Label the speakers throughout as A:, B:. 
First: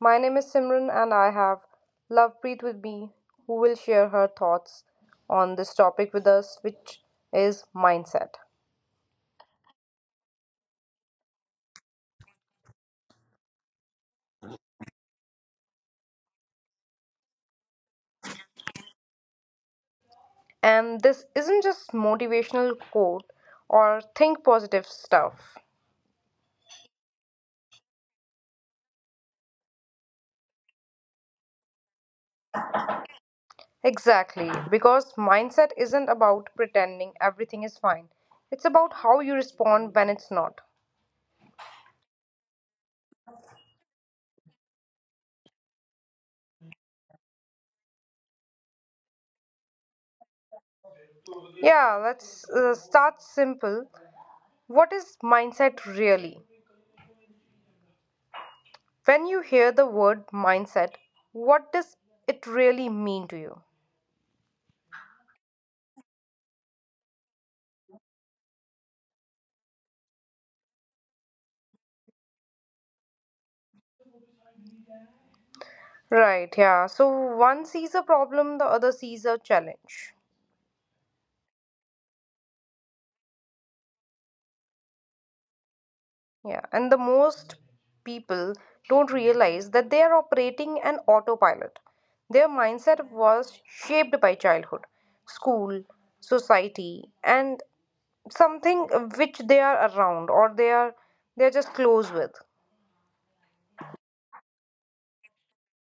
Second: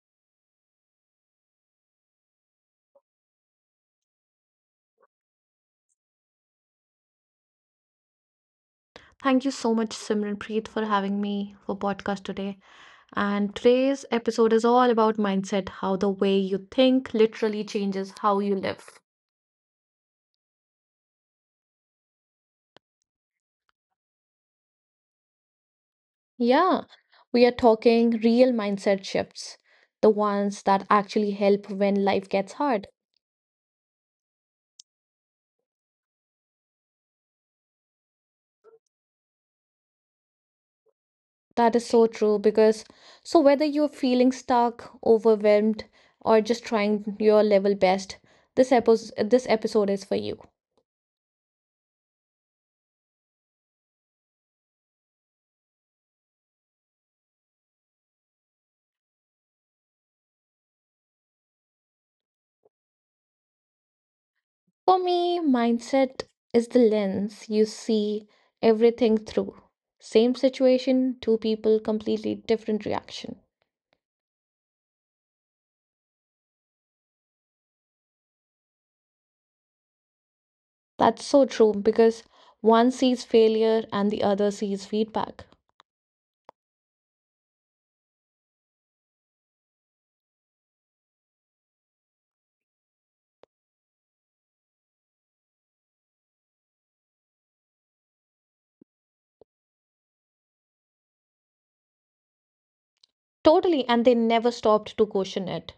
A: My name is Simran and I have Lovepreet with me who will share her thoughts on this topic with us which is mindset.
B: Thank you so much, Simranpreet, for having me for podcast today. And today's episode is all about mindset, how the way you think literally changes how you live.
A: And this isn't just motivational quote or think positive stuff.
B: Yeah, we are talking real mindset shifts, the ones that actually help when life gets hard.
A: Exactly, because mindset isn't about pretending everything is fine. It's about how you respond when it's not.
B: That is so true because so whether you're feeling stuck, overwhelmed, or just trying your level best, this episode is for you.
A: Yeah, let's start simple. What is mindset really? When you hear the word mindset, what does it really mean to you?
B: For me, mindset is the lens you see everything through. Same situation, two people, completely different reaction.
A: Right, yeah. So one sees a problem, the other sees a challenge.
B: That's so true because one sees failure and the other sees feedback.
A: Yeah, and the most people don't realize that they are operating an autopilot. Their mindset was shaped by childhood, school, society, and something which they are around or they are just close with.
B: Totally, and they never stopped to question it.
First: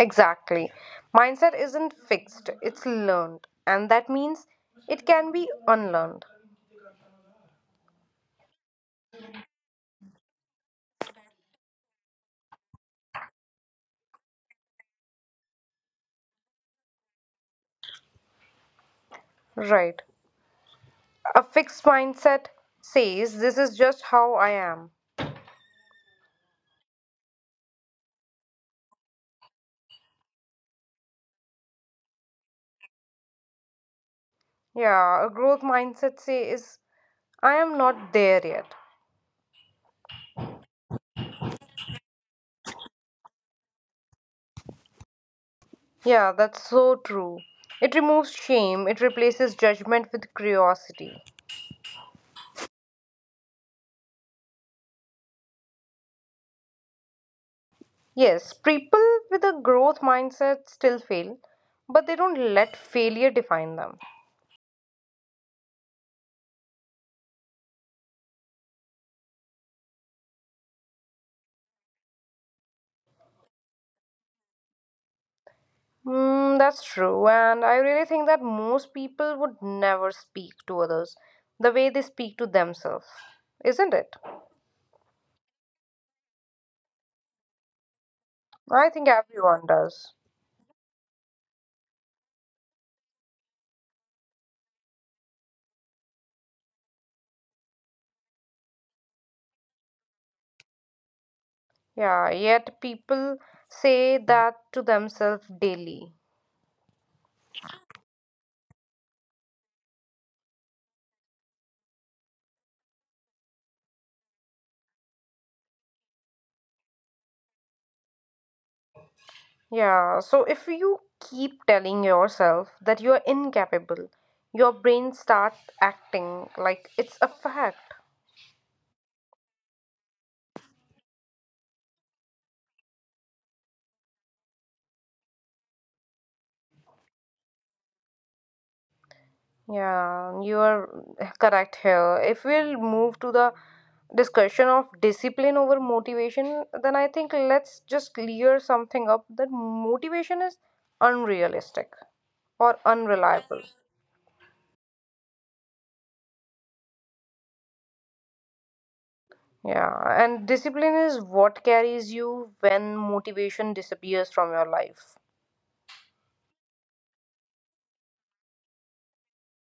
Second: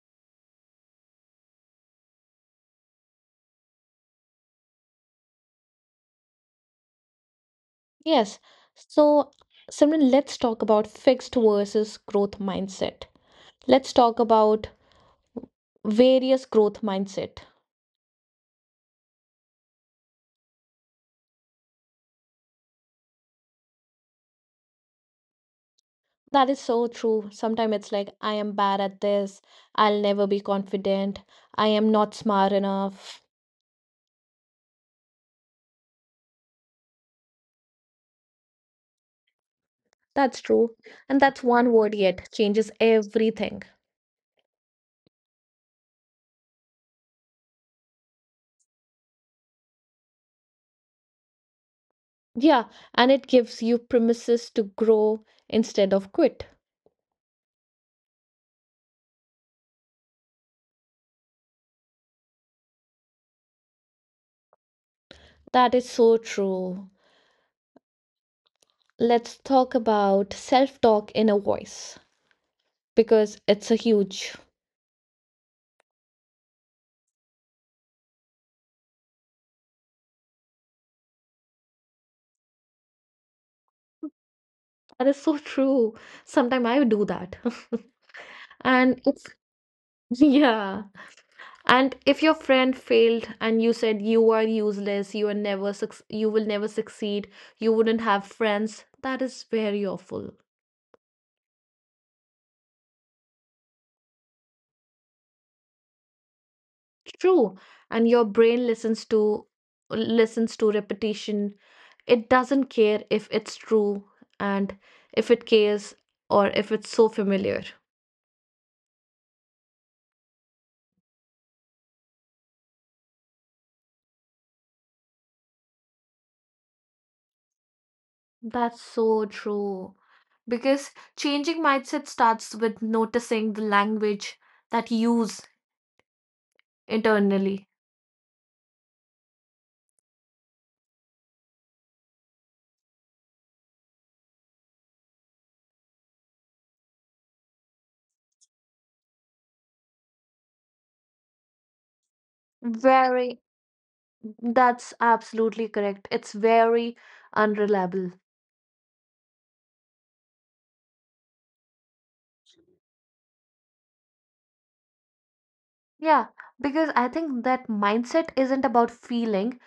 A: Exactly. Mindset isn't fixed, it's learned. And that means it can be unlearned.
B: Yes, so Simran, let's talk about fixed versus growth mindset. Let's talk about various growth mindset.
A: Right. A fixed mindset says, this is just how I am.
B: That is so true. Sometimes it's like, I am bad at this. I'll never be confident. I am not smart enough.
A: Yeah, a growth mindset says, I am not there yet.
B: That's true. And that's one word yet changes everything.
A: Yeah, that's so true. It removes shame, it replaces judgment with curiosity.
B: Yeah. And it gives you premises to grow instead of quit.
A: Yes, people with a growth mindset still fail, but they don't let failure define them.
B: That is so true. Let's talk about self talk in a voice because it's a huge.
A: Mm, that's true, and I really think that most people would never speak to others the way they speak to themselves, isn't it?
B: That is so true. Sometimes I do that.
A: I
B: And
A: think
B: it's,
A: everyone does.
B: yeah. And if your friend failed and you said you are useless, you will never succeed, you wouldn't have friends, that is very awful.
A: Yeah, yet people say that to themselves daily.
B: True. And your brain listens to repetition. It doesn't care if it's true and if it cares or if it's so familiar.
A: Yeah, so if you keep telling yourself that you are incapable, your brain starts acting like it's a fact.
B: That's so true. Because changing mindset starts with noticing the language that you use internally.
A: Yeah, you are correct here. If we'll move to the discussion of discipline over motivation, then I think let's just clear something up that motivation is unrealistic or
B: Very.
A: unreliable.
B: That's absolutely correct. It's very unreliable.
A: Yeah, and discipline is what carries you when motivation disappears from your life.
B: Yeah, because I think that mindset isn't about feeling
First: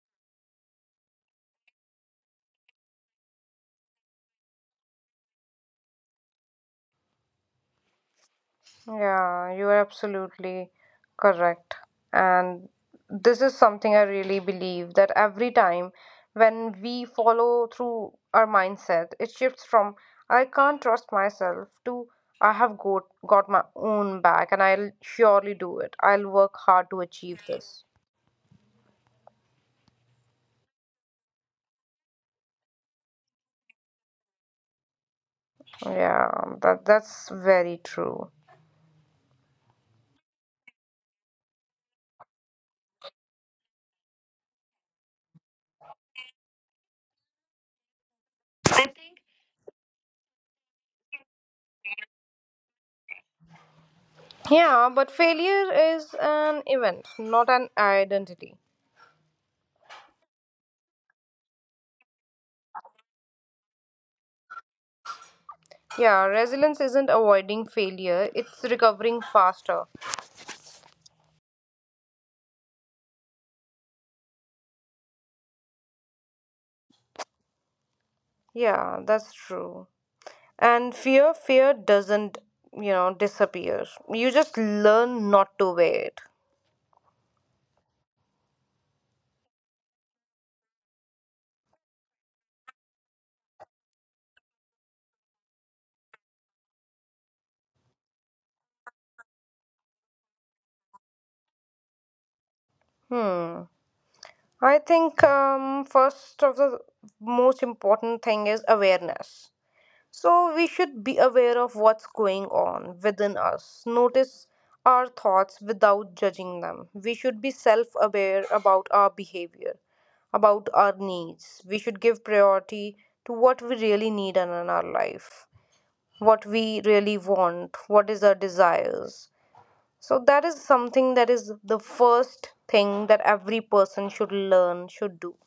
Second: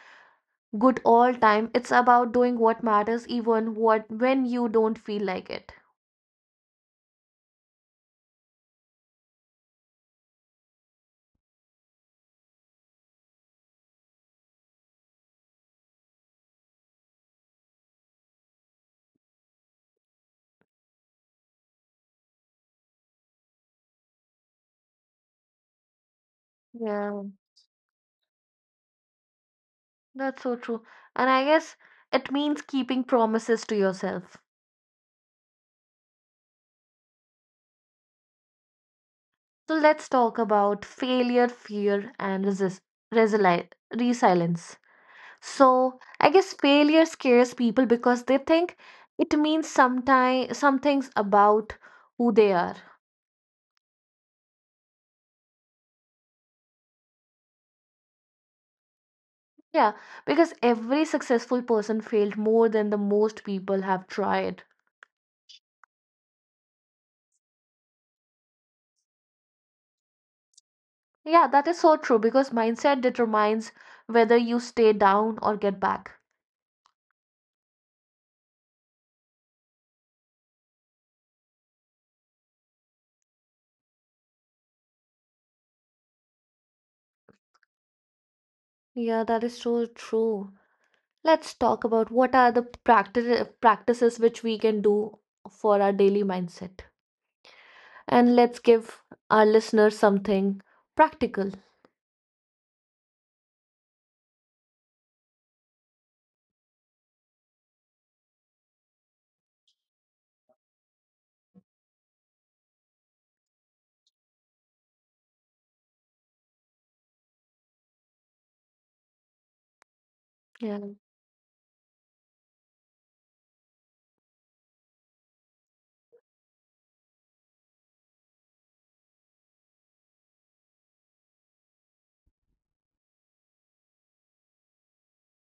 B: good all time. It's about doing what matters even what when you don't feel like it.
A: Yeah, you are absolutely correct. And this is something I really believe that every time when we follow through our mindset, it shifts from I can't trust myself to I have got my own back and I'll surely do it. I'll work hard to
B: Yeah,
A: achieve this.
B: that's so true. And I guess it means keeping promises to yourself.
A: Yeah, that's very true.
B: So let's talk about failure, fear, and resist resili resilience. So I guess failure scares people because they think it means some things about who they are.
A: Yeah, but failure is an event, not an identity.
B: Yeah, because every successful person failed more than the most people have tried.
A: Yeah, resilience isn't avoiding failure, it's recovering faster.
B: Yeah, that is so true because mindset determines whether you stay down or get back.
A: Yeah, that's true. And fear doesn't disappear. You just learn not to wear it.
B: Yeah, that is so true. Let's talk about what are the practices which we can do for our daily mindset. And let's give our listeners something practical.
A: Hmm. I think first of the most important thing is awareness. So we should be aware of what's going on within us. Notice our thoughts without judging them. We should be self aware about our behavior, about our
B: Yeah.
A: needs. We should give priority to what we really need in our life, what we really want, what is our desires. So that is something that is the first thing that every person should learn, should do.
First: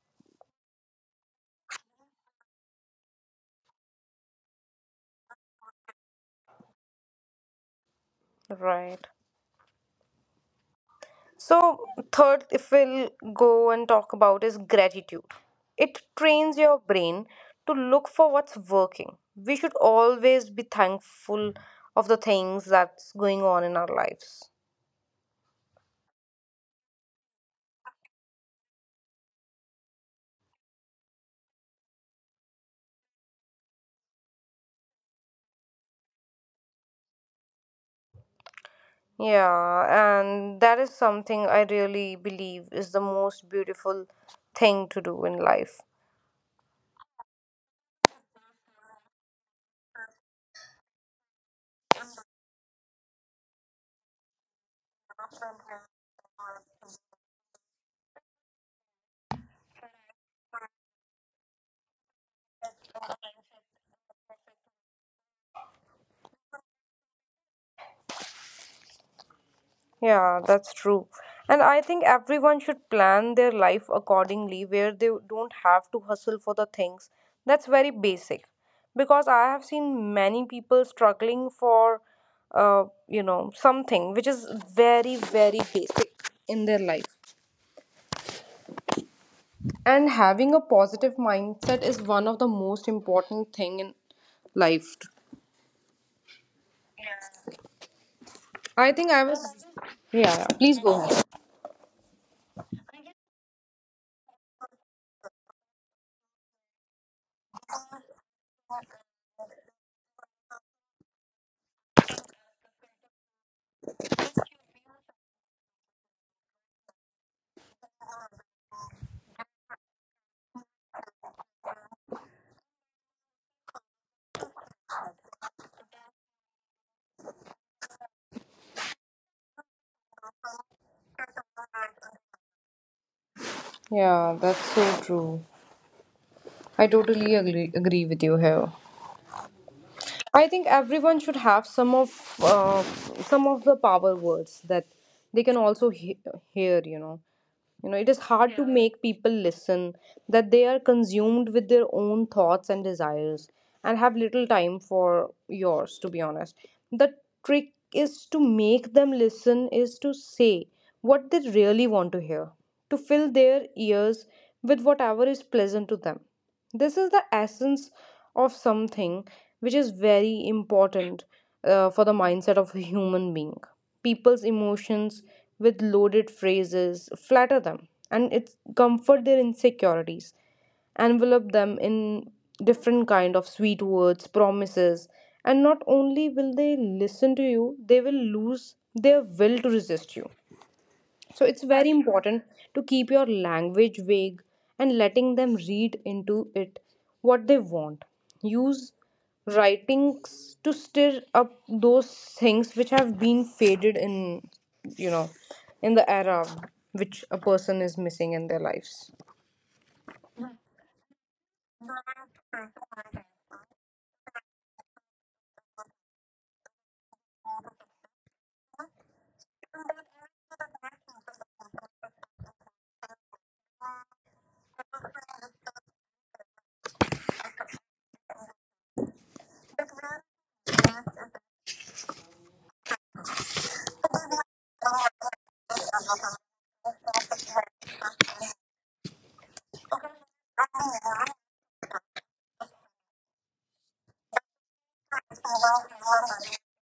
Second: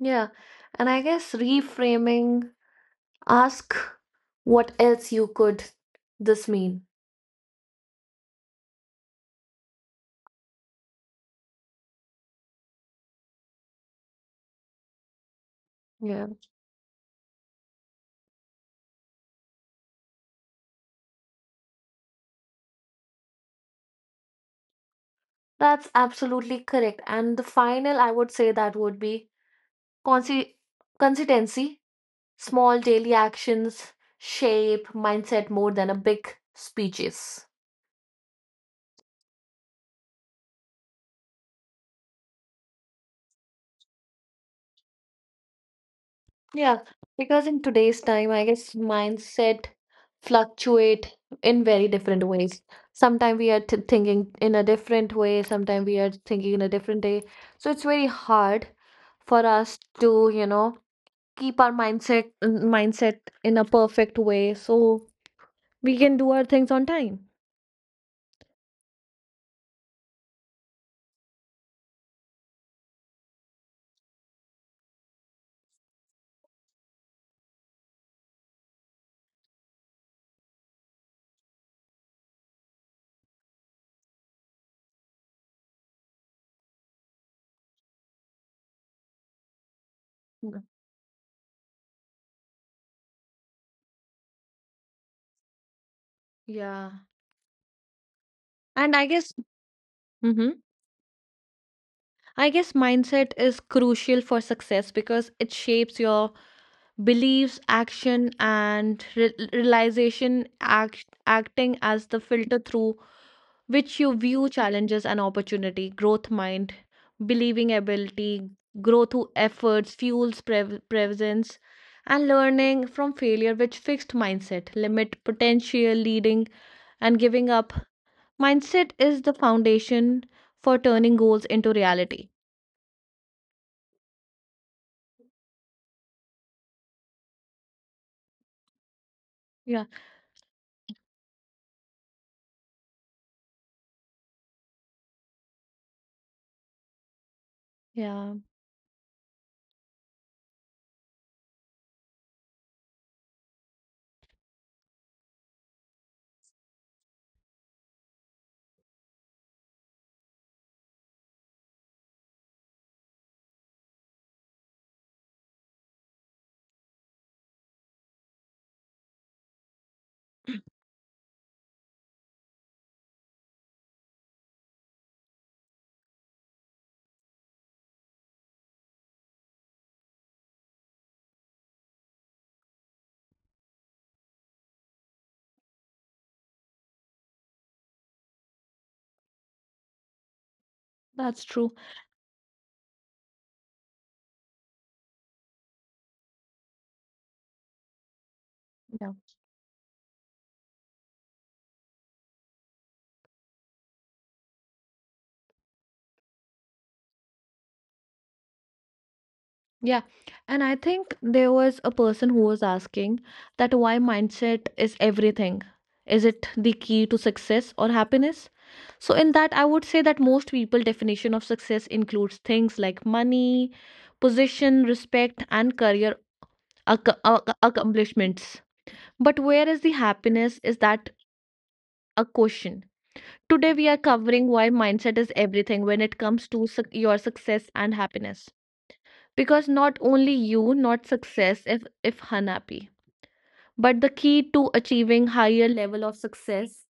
B: Yeah. And I guess reframing, ask what else you could this mean.
A: Right. So, third, if we'll go and talk about is gratitude. It
B: Yeah.
A: trains your brain to look for what's working. We should always be thankful of the things that's going on in our lives.
B: That's absolutely correct. And the final, I would say that would be consi- consistency, small daily actions shape mindset more than a big speeches.
A: Yeah, and that is something I really believe is the most beautiful thing to do in life.
B: Yeah, because in today's time, I guess mindset fluctuate in very different ways. Sometimes we are t thinking in a different way, sometimes we are thinking in a different day. So it's very hard for us to, keep our mindset in a perfect way so we can do our things on time.
A: Yeah, that's true. And I think everyone should plan their life accordingly, where they don't have to hustle for the things. That's very basic. Because I have seen many people struggling for something which is very, very basic in their life. And having
B: Mm.
A: a positive mindset is one of the most important thing in life.
B: Yeah.
A: I
B: And I
A: think I
B: guess,
A: was, yeah, yeah.
B: hmm
A: Please go ahead.
B: I guess mindset is crucial for success because it shapes your beliefs, action, and re realization, acting as the filter through which you view challenges and opportunity, growth mind, believing ability, grow through efforts, fuels presence, and learning from failure, which fixed mindset, limit potential, leading, and giving up. Mindset is the foundation for turning goals into reality.
A: Yeah, that's so true. I totally agree with you here.
B: Yeah,
A: I think everyone should have some of the power words that they can also hear. It is
B: yeah,
A: hard to make people listen that they are consumed with their own thoughts and desires and have little time for yours. To be honest, the trick is to make them listen is to say what they really want to hear, to fill their ears with whatever is pleasant to them. This is the essence of something which is very important for the mindset of a human being. People's emotions with loaded phrases flatter them and it comfort their insecurities, envelop them in different kind of sweet words, promises, and not only will they listen to you, they will lose their will to resist you.
B: that's
A: So it's
B: true.
A: very important to keep your language vague and letting them read into it what they want. Use writings to stir up those things which have been faded in you know in the era which a person is missing in their lives.
B: Yeah. And I think there was a person who was asking that why mindset is everything. Is it the key to success or happiness? So in that I would say that most people definition of success includes things like money, position, respect and career accomplishments. But where is the happiness is that a question. Today we are covering why mindset is everything when it comes to suc your success and happiness, because not only you not success if unhappy, but the key to achieving higher level of success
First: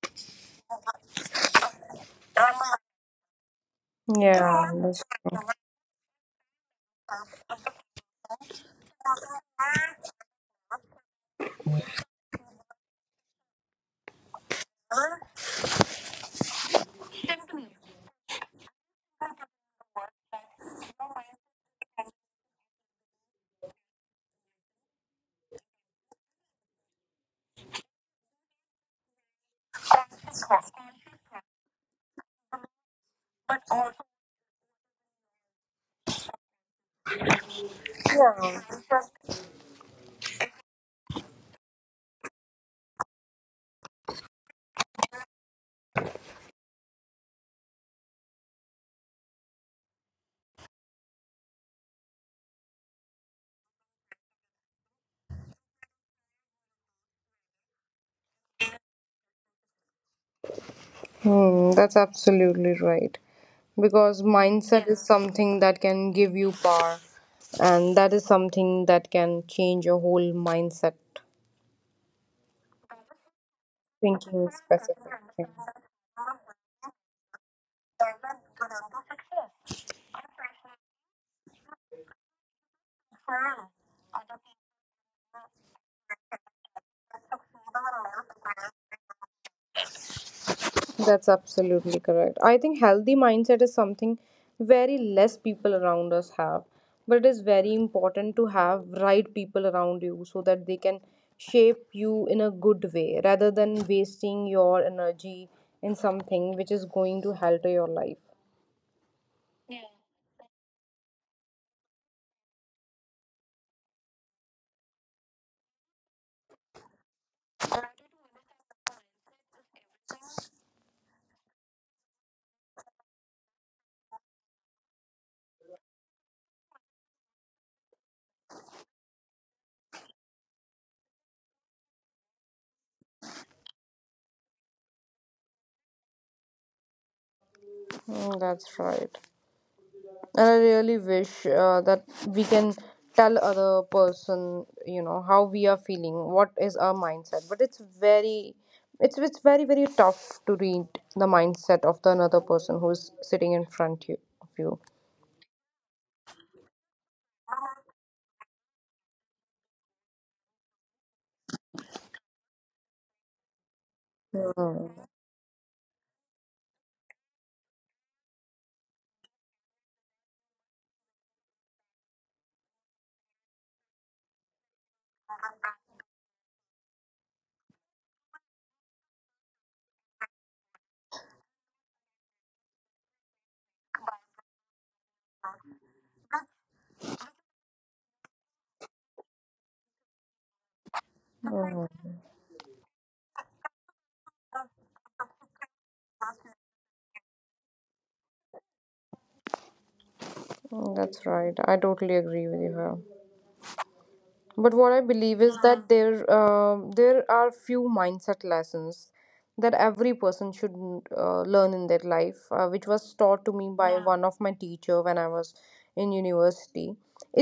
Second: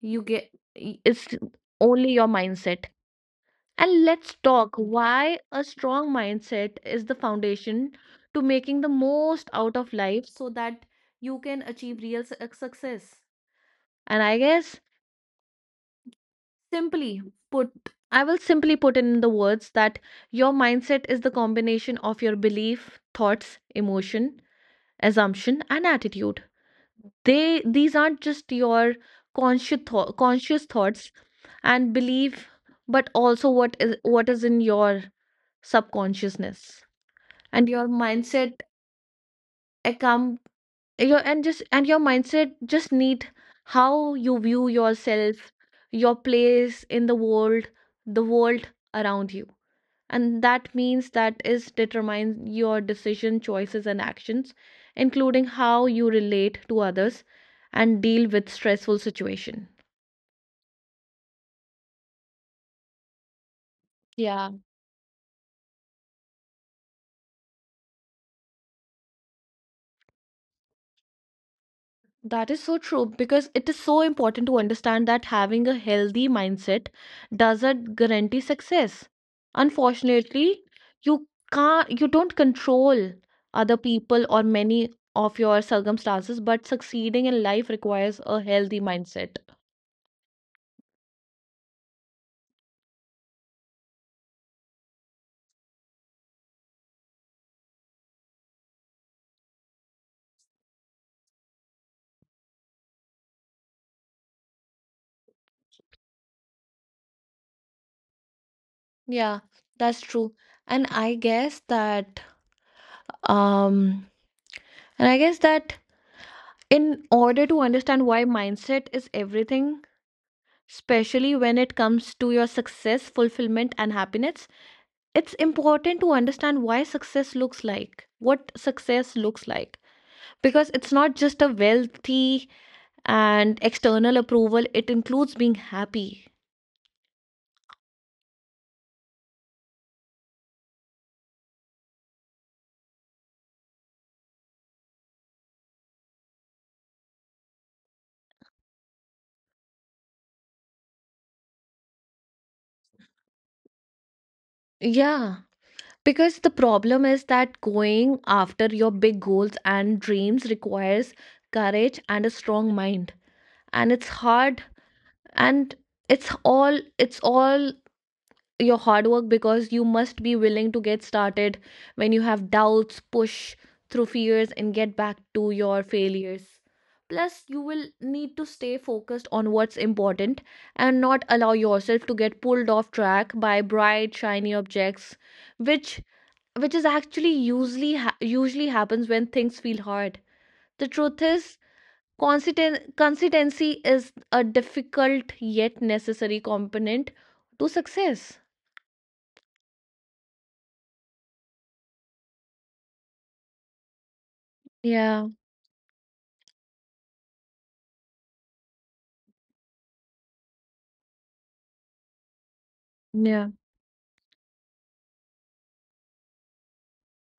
B: you get is only your mindset. And let's
A: Yeah,
B: talk
A: that's
B: why
A: true.
B: a strong mindset is the foundation to making the most out of life so that you can achieve real success. And I guess, simply put I will simply put in the words that your mindset is the combination of your belief, thoughts, emotion, assumption and attitude. They These aren't just your conscious thoughts and belief, but also what is in your subconsciousness. And your mindset accom- your mindset just need how you view yourself, your place in the world, the world around you. And that means that is determines your decision choices and actions, including how you relate to others and deal with stressful situation.
A: Hmm, that's absolutely right. Because
B: Yeah,
A: mindset is something that can give you power, and that is something that can change your whole mindset.
B: that is so true because it is so important
A: Thinking
B: to understand
A: specific.
B: that
A: Yeah.
B: having a healthy mindset doesn't guarantee success. Unfortunately, you can't you don't control other people or many of your circumstances, but succeeding in life requires a healthy mindset.
A: That's absolutely correct. I think healthy mindset is something very less people around us have, but it is very important to have right people around you so that they can shape you in a good way rather than wasting your energy in something which is going to alter your life.
B: Yeah, that's true. And I guess that um and I guess that in order to understand why mindset is everything, especially when it comes to your success, fulfillment and happiness, it's important to understand why success looks like, what success looks like. Because it's not just a wealthy and external approval, it includes being happy.
A: Mm, that's right. And I really wish that we can tell other person, how we are feeling, what is our mindset. But it's very very tough to read the mindset of the another person who's sitting in front you, of you.
B: Yeah. Because the problem is that going after your big goals and dreams requires courage and a strong mind. And it's hard and it's all your hard work, because you must be willing to get started when you have doubts, push through fears and get back to your failures. Plus, you will need to stay focused on what's important and not allow yourself to get pulled off track by bright, shiny objects, which which is actually usually ha- usually happens when things feel hard. The truth is,
A: Mhm.
B: consistency is a difficult yet necessary component to success.
A: Mm, that's right. I totally agree with you here. But what I
B: Yeah.
A: believe is that there are few mindset lessons that every person should learn in their life, which was taught
B: Yeah.
A: to me by, yeah, one of my teacher when I was in university.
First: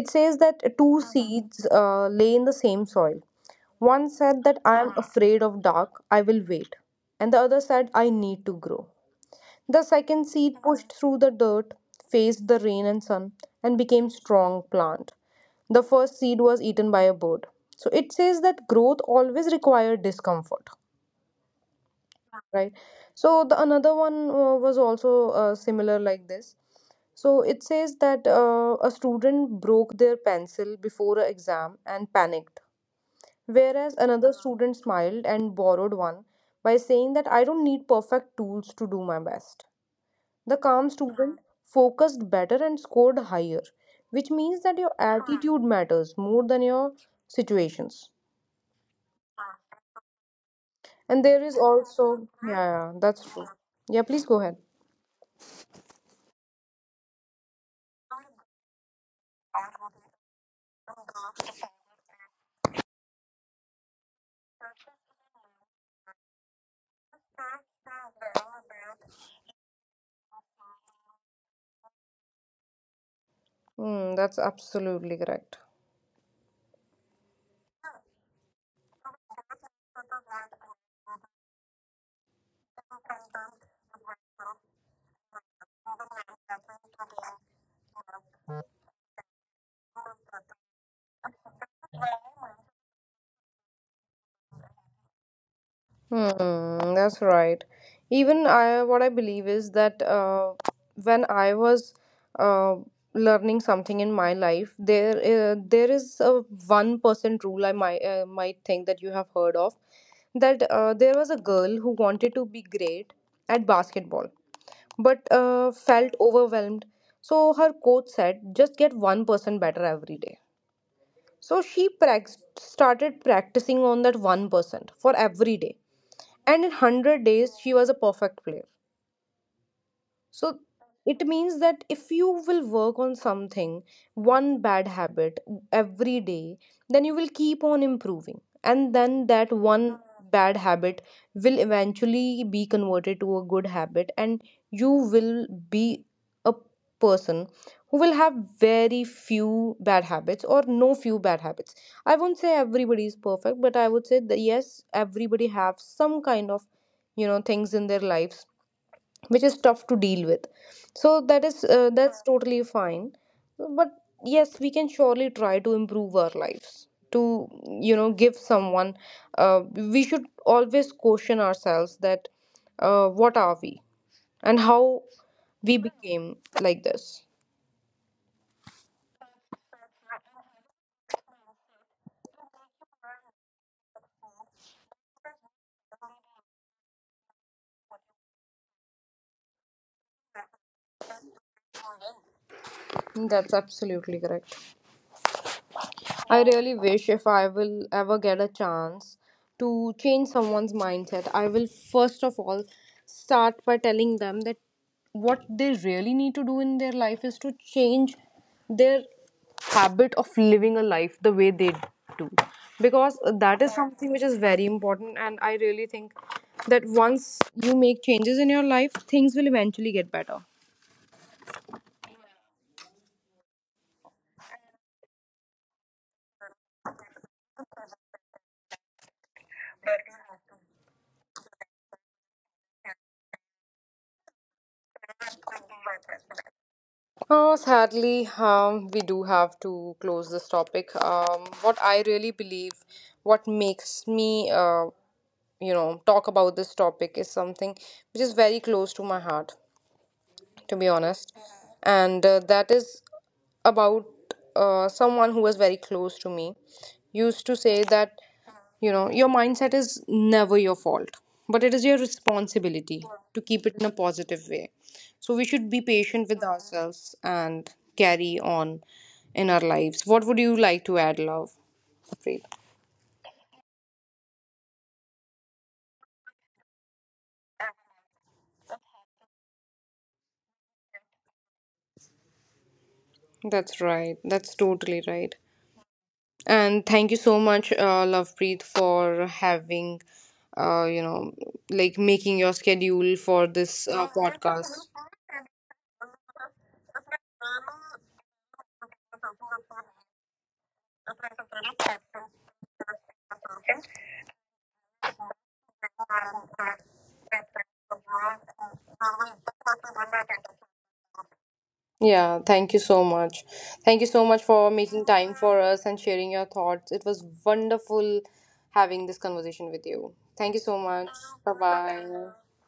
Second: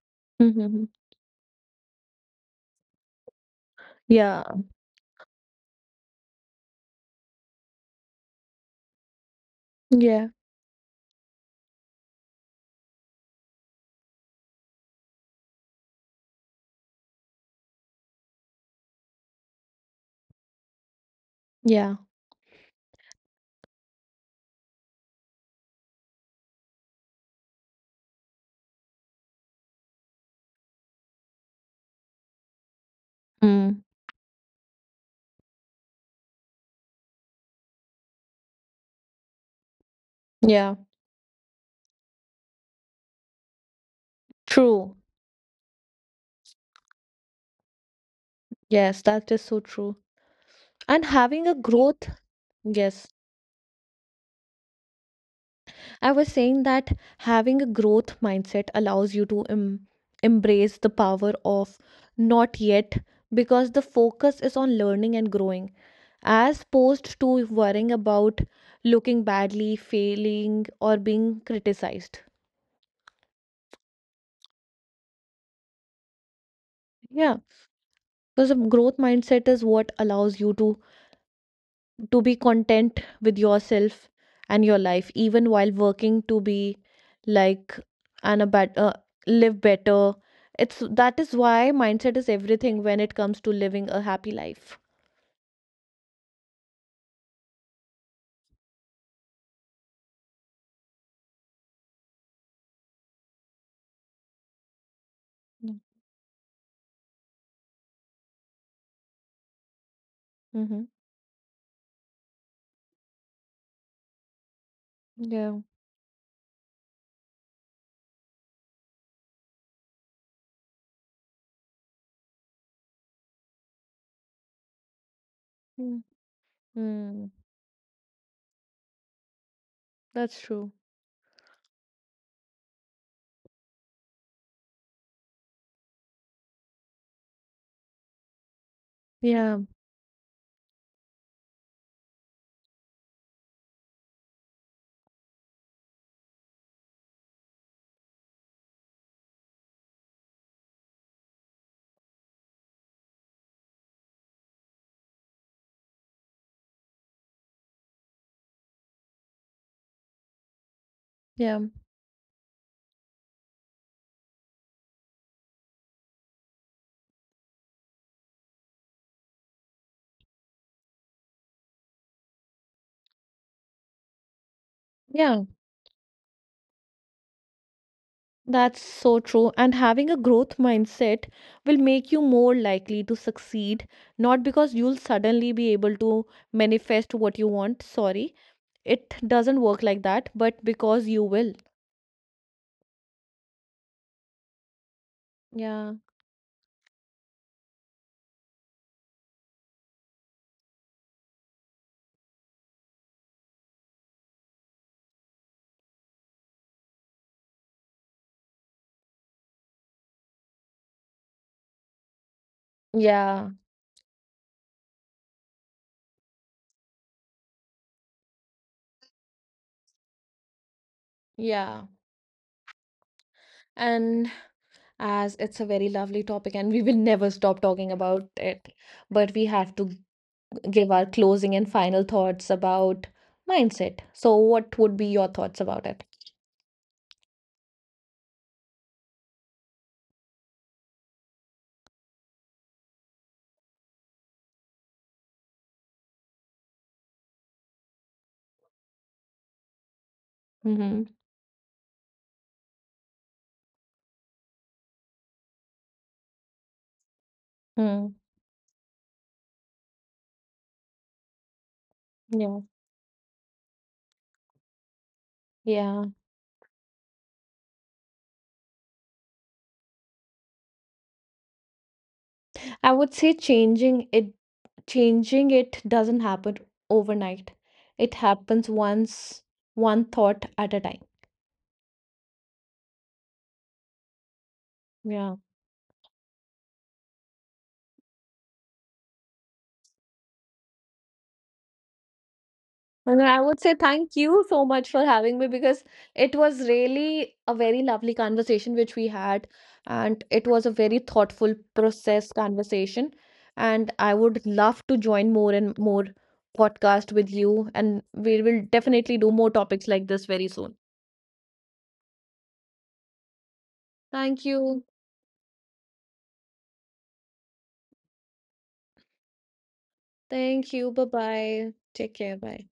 A: It says that
B: Mhm.
A: 2 seeds lay in the same soil. One said
B: Yeah.
A: that I am afraid of dark, I will wait, and the other said I need to grow. The second
B: Yeah.
A: seed pushed through the dirt, faced the rain and sun, and became strong plant. The first seed was eaten by a bird. So it says that growth always required discomfort,
B: Yeah.
A: right? So the another one was also similar like this. So it says that a student broke their pencil before an exam and panicked,
B: Mm.
A: whereas another student smiled and borrowed one by saying that I don't need perfect tools to do my best. The
B: Yeah.
A: calm student focused better and scored higher, which means that your
B: True.
A: attitude matters more than your situations.
B: Yes, that is so true. And
A: And there
B: having a
A: is
B: growth,
A: also, yeah, yeah,
B: yes,
A: that's true. Yeah, please go ahead.
B: I was saying that having a growth mindset allows you to embrace the power of not yet, because the focus is on learning and growing, as opposed to worrying about looking badly, failing, or being criticized.
A: Mm, that's absolutely correct.
B: Yeah, because a growth mindset is what allows you to be content with yourself and your life even while working to be like and live better. It's that is why mindset is everything when it comes to living a happy life.
A: Hmm, that's right. Even I, what I believe is that when I was uh, learning something in my life, there uh,
B: Mm.
A: there is a 1% rule I might think that you have heard of, that
B: Mm-hmm.
A: there was a girl who wanted to be great at basketball, but
B: Yeah.
A: felt overwhelmed. So her coach said, just get one person better every day. So she started practicing on that 1% for every day
B: Mm.
A: and in 100
B: Mm.
A: days, she was a perfect player.
B: That's
A: So
B: true.
A: it means that if you will work on something, one bad habit every day, then you will keep on improving. And then that
B: Yeah.
A: one bad habit will eventually be converted to a good habit, and you will be a person who will have very few bad habits or no few bad habits. I won't say everybody is perfect, but I would say that yes, everybody have some kind of things in their lives which is tough to deal with, so that
B: Yeah.
A: is uh, that's totally fine, but yes, we can surely try to improve our lives to give someone, uh, we should always question ourselves that what are we and how
B: Yeah.
A: we became like this.
B: That's so true. And having a growth mindset will make you more likely to succeed, not because you'll suddenly be able to manifest what you want. Sorry, it doesn't work like that, but because you will.
A: That's absolutely correct.
B: Yeah.
A: I really wish if I will ever get a chance to change someone's mindset, I will first of all start by telling them that what they really need to do in their life is to change their habit of living a life the way they do, because
B: Yeah,
A: that is something which is very important, and I really think that once you make changes in your life things will eventually get better.
B: yeah. And as it's a very lovely topic, and we will never stop talking about it, but we have to give our closing and final thoughts about mindset. So, what would be your thoughts about it?
A: Oh, sadly, we do have to close this topic. What I really believe, what makes me, talk about this topic is something which is very close to my heart to
B: Mm-hmm.
A: be honest. And that is about someone who was very close to me used to say
B: Mm.
A: that, your mindset is never your fault, but it is your
B: Yeah.
A: responsibility to keep it in a positive way. So we should be
B: Yeah.
A: patient with ourselves and carry on in our lives. What would you like to add, Love? Preet?
B: I would say changing it doesn't happen overnight. It happens once, one thought at a time.
A: That's right. That's totally right.
B: Yeah.
A: And thank you so much, Lovepreet, for having, uh, you know, like making your schedule
B: And
A: for
B: I would say
A: this
B: thank you so
A: podcast.
B: much for having me, because it was really a very lovely conversation which we had, and it was a very thoughtful process conversation. And I would love to join more and more podcast with you, and we will definitely do more topics like this very soon.
A: Yeah, thank you so much. Thank you so
B: Thank
A: much for
B: you.
A: making time for us and sharing your thoughts. It was wonderful having this conversation with you. Thank you
B: Thank
A: so
B: you. Bye
A: much. Bye
B: bye. Take
A: bye.
B: care. Bye.